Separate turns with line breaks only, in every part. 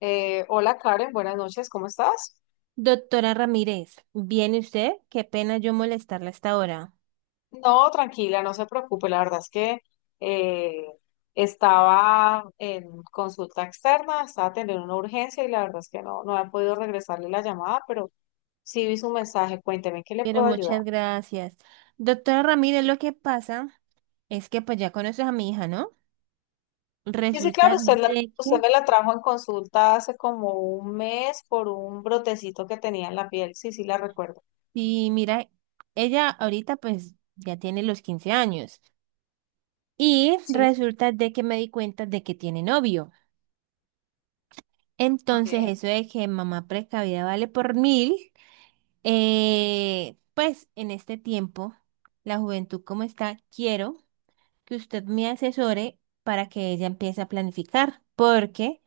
Hola Karen, buenas noches, ¿cómo estás?
Doctora Ramírez, ¿viene usted? Qué pena yo molestarla hasta ahora,
No, tranquila, no se preocupe, la verdad es que eh, estaba en consulta externa, estaba teniendo una urgencia y la verdad es que no he podido regresarle la llamada, pero sí vi su mensaje, cuénteme, ¿en qué le
pero
puedo ayudar?
muchas gracias. Doctora Ramírez, lo que pasa es que pues ya conoces a mi hija, ¿no?
Sí, sí, claro,
Resulta
usted,
de que,
usted me la trajo en consulta hace como un mes por un brotecito que tenía en la piel, sí, sí, la recuerdo.
sí, mira, ella ahorita pues ya tiene los 15 años y
Sí,
resulta de que me di cuenta de que tiene novio.
ok.
Entonces eso de que mamá precavida vale por mil, pues en este tiempo, la juventud como está, quiero. Que usted me asesore para que ella empiece a planificar, porque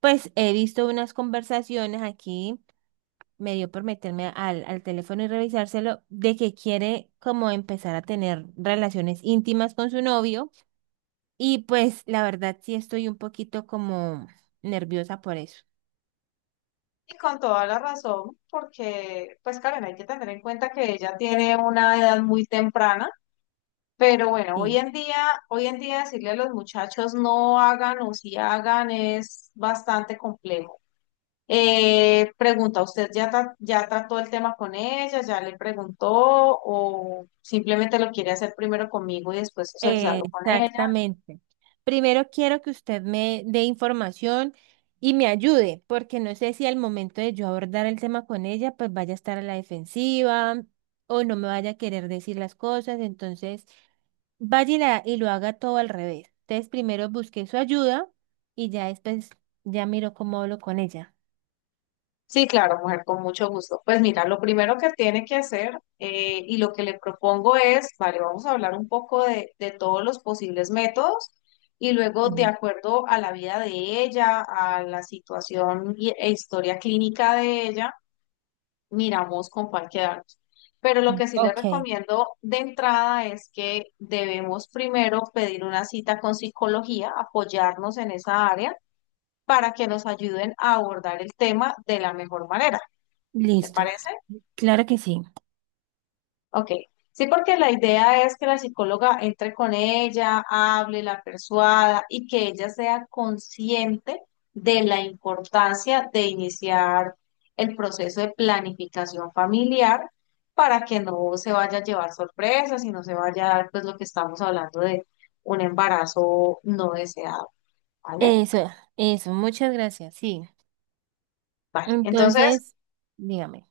pues he visto unas conversaciones aquí, me dio por meterme al teléfono y revisárselo, de que quiere como empezar a tener relaciones íntimas con su novio y pues la verdad sí estoy un poquito como nerviosa por eso.
Y con toda la razón, porque, pues Karen, hay que tener en cuenta que ella tiene una edad muy temprana, pero bueno, hoy
Sí.
en día, hoy en día decirle a los muchachos no hagan o si hagan es bastante complejo. Pregunta, ¿usted ya, ya trató el tema con ella? ¿Ya le preguntó? ¿O simplemente lo quiere hacer primero conmigo y después socializarlo con ella?
Exactamente. Primero quiero que usted me dé información y me ayude, porque no sé si al momento de yo abordar el tema con ella, pues vaya a estar a la defensiva o no me vaya a querer decir las cosas, entonces vaya y, la- y lo haga todo al revés. Entonces primero busque su ayuda y ya después ya miro cómo hablo con ella.
Sí, claro, mujer, con mucho gusto. Pues mira, lo primero que tiene que hacer y lo que le propongo es, vale, vamos a hablar un poco de todos los posibles métodos y luego de
Mm.
acuerdo a la vida de ella, a la situación e historia clínica de ella, miramos con cuál quedarnos. Pero lo que sí le
Ok,
recomiendo de entrada es que debemos primero pedir una cita con psicología, apoyarnos en esa área para que nos ayuden a abordar el tema de la mejor manera. ¿Te
listo.
parece?
Claro que sí.
Ok. Sí, porque la idea es que la psicóloga entre con ella, hable, la persuada y que ella sea consciente de la importancia de iniciar el proceso de planificación familiar para que no se vaya a llevar sorpresas y no se vaya a dar pues lo que estamos hablando de un embarazo no deseado, ¿vale?
Eso, eso, muchas gracias. Sí.
Vale. Entonces,
Entonces, dígame.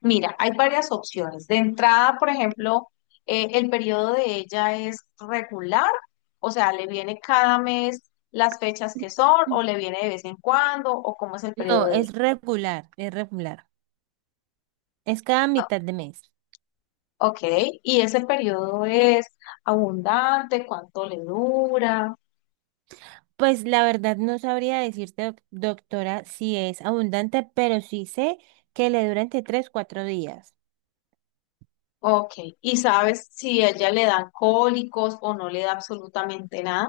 mira, hay varias opciones. De entrada, por ejemplo, el periodo de ella es regular, o sea, le viene cada mes las fechas que son, o le viene de vez en cuando, o cómo es el periodo
No,
de ella.
es regular, es regular. Es cada mitad de mes.
Ok, y ese periodo es abundante, ¿cuánto le dura?
Pues la verdad no sabría decirte, doctora, si es abundante, pero sí sé que le dura entre 3 4 días.
Ok, y sabes si a ella le dan cólicos o no le da absolutamente nada.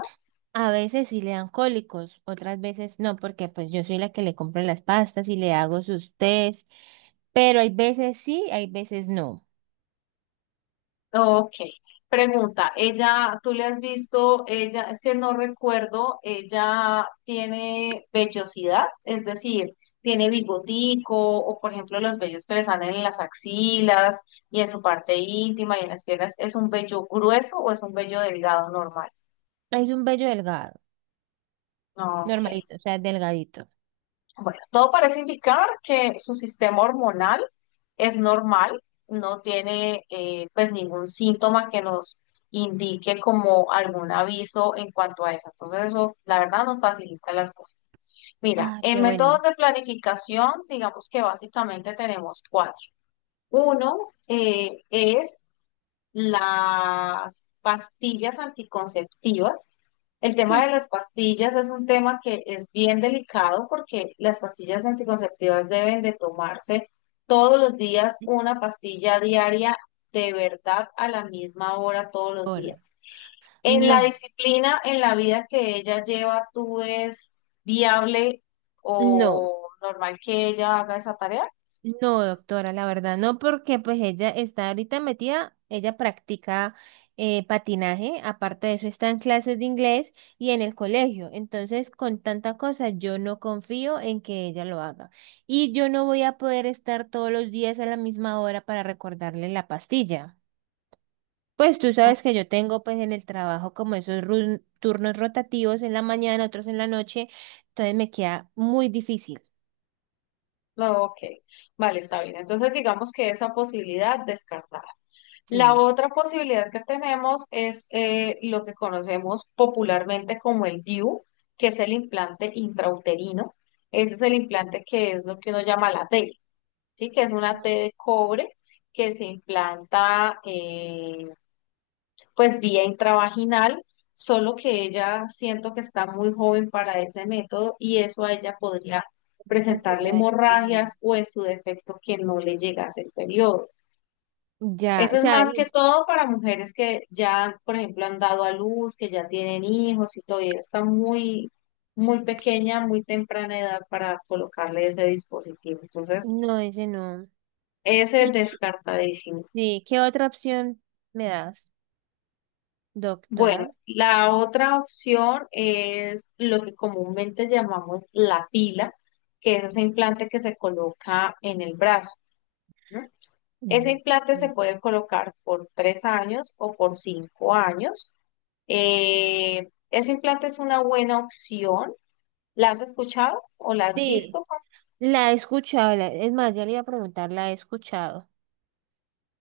A veces sí le dan cólicos, otras veces no, porque pues yo soy la que le compro las pastas y le hago sus tés, pero hay veces sí, hay veces no.
Ok, pregunta, ella, tú le has visto, ella, es que no recuerdo, ella tiene vellosidad, es decir, tiene bigotico o por ejemplo los vellos que le salen en las axilas y en su parte íntima y en las piernas, ¿es un vello grueso o es un vello delgado normal?
Es un vello delgado,
Ok.
normalito, o sea, delgadito.
Bueno, todo parece indicar que su sistema hormonal es normal, no tiene pues ningún síntoma que nos indique como algún aviso en cuanto a eso. Entonces eso, la verdad, nos facilita las cosas. Mira,
Ah,
en
qué bueno.
métodos de planificación, digamos que básicamente tenemos cuatro. Uno es las pastillas anticonceptivas. El
Hmm.
tema de las pastillas es un tema que es bien delicado porque las pastillas anticonceptivas deben de tomarse todos los días, una pastilla diaria de verdad a la misma hora todos los
Ahora,
días. En la
no,
disciplina, en la vida que ella lleva, ¿tú es viable
no.
o normal que ella haga esa tarea?
No, doctora, la verdad, no, porque pues ella está ahorita metida, ella practica patinaje, aparte de eso está en clases de inglés y en el colegio, entonces con tanta cosa yo no confío en que ella lo haga y yo no voy a poder estar todos los días a la misma hora para recordarle la pastilla. Pues tú sabes que yo tengo pues en el trabajo como esos turnos rotativos en la mañana, otros en la noche, entonces me queda muy difícil.
No, ok, vale, está bien. Entonces digamos que esa posibilidad descartada. La
Sí.
otra posibilidad que tenemos es lo que conocemos popularmente como el DIU, que es el implante intrauterino. Ese es el implante que es lo que uno llama la T, ¿sí? Que es una T
No,
de cobre que se implanta pues vía intravaginal, solo que ella siento que está muy joven para ese método y eso a ella podría
no te
presentarle
voy a
hemorragias
decir.
o en su defecto que no le llegase el periodo.
Ya,
Eso
o
es
sea,
más que todo para mujeres que ya, por ejemplo, han dado a luz, que ya tienen hijos y todavía está muy, muy pequeña, muy temprana edad para colocarle ese dispositivo. Entonces,
no, ese no.
ese es
Y-
descartadísimo.
Sí, ¿qué otra opción me das,
Bueno,
doctora?
la otra opción es lo que comúnmente llamamos la pila, que es ese implante que se coloca en el brazo, ¿no? Ese
Mm.
implante se puede colocar por 3 años o por 5 años. Ese implante es una buena opción. ¿La has escuchado o la has
Sí,
visto?
la he escuchado, la- es más, ya le iba a preguntar, la he escuchado,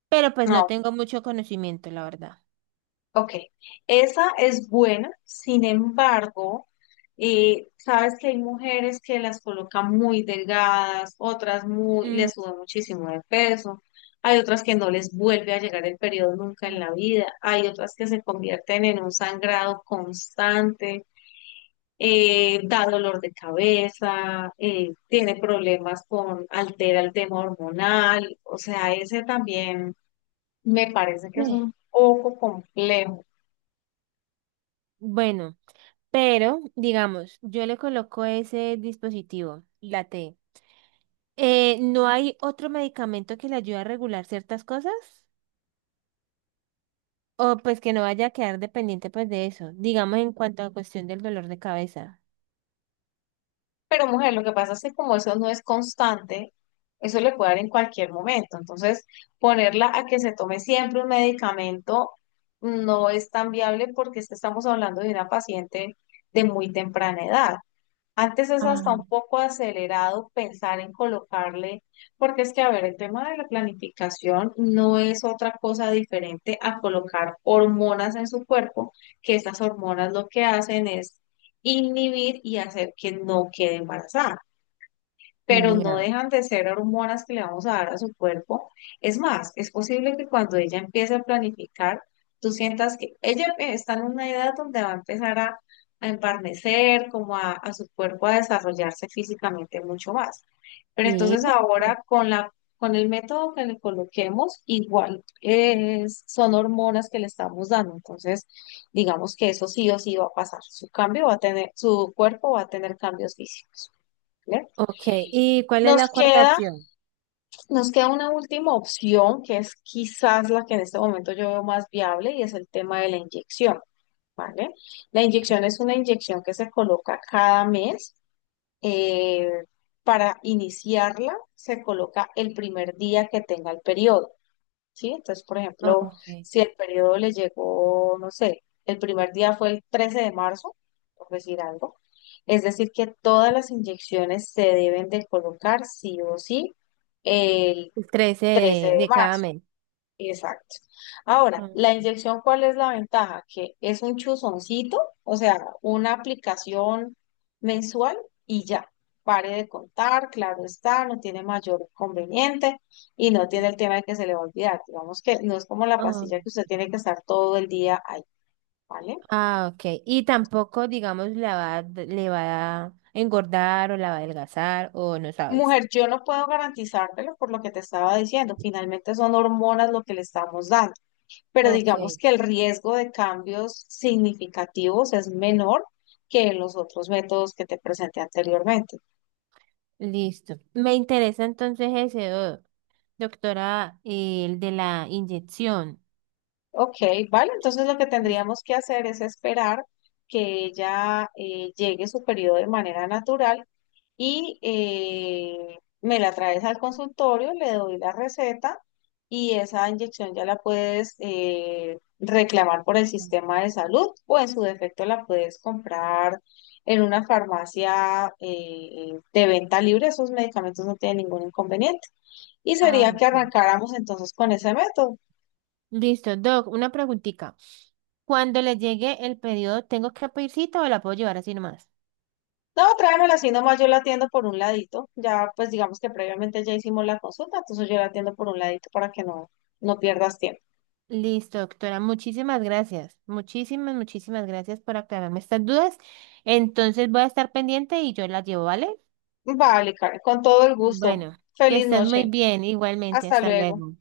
pero pues no
No,
tengo mucho conocimiento, la verdad.
ok. Esa es buena, sin embargo, sabes que hay mujeres que las colocan muy delgadas, otras muy,
Mm.
les sube muchísimo de peso, hay otras que no les vuelve a llegar el periodo nunca en la vida, hay otras que se convierten en un sangrado constante. Da dolor de cabeza, tiene problemas con, altera el tema hormonal, o sea, ese también me parece que es
eh,
un poco complejo.
Bueno, pero digamos, yo le coloco ese dispositivo, la T. ¿No hay otro medicamento que le ayude a regular ciertas cosas? O pues que no vaya a quedar dependiente pues de eso. Digamos en cuanto a cuestión del dolor de cabeza.
Pero mujer, lo que pasa es que como eso no es constante, eso le puede dar en cualquier momento. Entonces, ponerla a que se tome siempre un medicamento no es tan viable porque es que estamos hablando de una paciente de muy temprana edad. Antes es hasta
Ah,
un poco acelerado pensar en colocarle, porque es que, a ver, el tema de la planificación no es otra cosa diferente a colocar hormonas en su cuerpo, que estas hormonas lo que hacen es inhibir y hacer que no quede embarazada pero no
ya.
dejan de ser hormonas que le vamos a dar a su cuerpo. Es más, es posible que cuando ella empiece a planificar, tú sientas que ella está en una edad donde va a empezar a embarnecer, como a su cuerpo a desarrollarse físicamente mucho más. Pero
Sí.
entonces
Ya.
ahora con el método que le coloquemos, igual son hormonas que le estamos dando. Entonces, digamos que eso sí o sí va a pasar. Su cambio va a tener, Su cuerpo va a tener cambios físicos. ¿Vale?
Ok. ¿Y cuál es
Nos
la cuarta
queda,
opción?
nos queda una última opción que es quizás la que en este momento yo veo más viable y es el tema de la inyección, ¿vale? La inyección es una inyección que se coloca cada mes. eh, para iniciarla se coloca el primer día que tenga el periodo. ¿Sí? Entonces, por ejemplo,
Ok.
si el periodo le llegó, no sé, el primer día fue el 13 de marzo, por decir algo, es decir, que todas las inyecciones se deben de colocar sí o sí el
Pues Crece
13
de,
de
de cada
marzo.
mes.
Exacto. Ahora,
Ah,
la inyección, ¿cuál es la ventaja? Que es un chuzoncito, o sea, una aplicación mensual y ya. Pare de contar, claro está, no tiene mayor conveniente y no tiene el tema de que se le va a olvidar. Digamos que no es como la
ah,
pastilla que usted tiene que estar todo el día ahí, ¿vale?
ah, ok. Y tampoco, digamos, la va, a d- le va a engordar o la va a adelgazar o no sabes.
Mujer, yo no puedo garantizártelo por lo que te estaba diciendo. Finalmente son hormonas lo que le estamos dando, pero
Ok,
digamos que el riesgo de cambios significativos es menor que en los otros métodos que te presenté anteriormente.
listo. Me interesa entonces ese, doctora, el de la inyección.
Ok, vale, entonces lo que tendríamos que hacer es esperar que ella llegue su periodo de manera natural y me la traes al consultorio, le doy la receta y esa inyección ya la puedes reclamar por el sistema de salud o en su defecto la puedes comprar en una farmacia de venta libre, esos medicamentos no tienen ningún inconveniente. Y
Ah,
sería que
ok.
arrancáramos entonces con ese método.
Listo, Doc, una preguntita. Cuando le llegue el pedido, ¿tengo que pedir cita o la puedo llevar así nomás?
No, tráemela así nomás, yo la atiendo por un ladito. Ya, pues digamos que previamente ya hicimos la consulta, entonces yo la atiendo por un ladito para que no pierdas tiempo.
Listo, doctora, muchísimas gracias. Muchísimas, muchísimas gracias por aclararme estas dudas. Entonces voy a estar pendiente y yo las llevo, ¿vale?
Vale, Karen, con todo el gusto.
Bueno, que
Feliz
estés muy
noche.
bien, igualmente.
Hasta
Hasta
luego.
luego.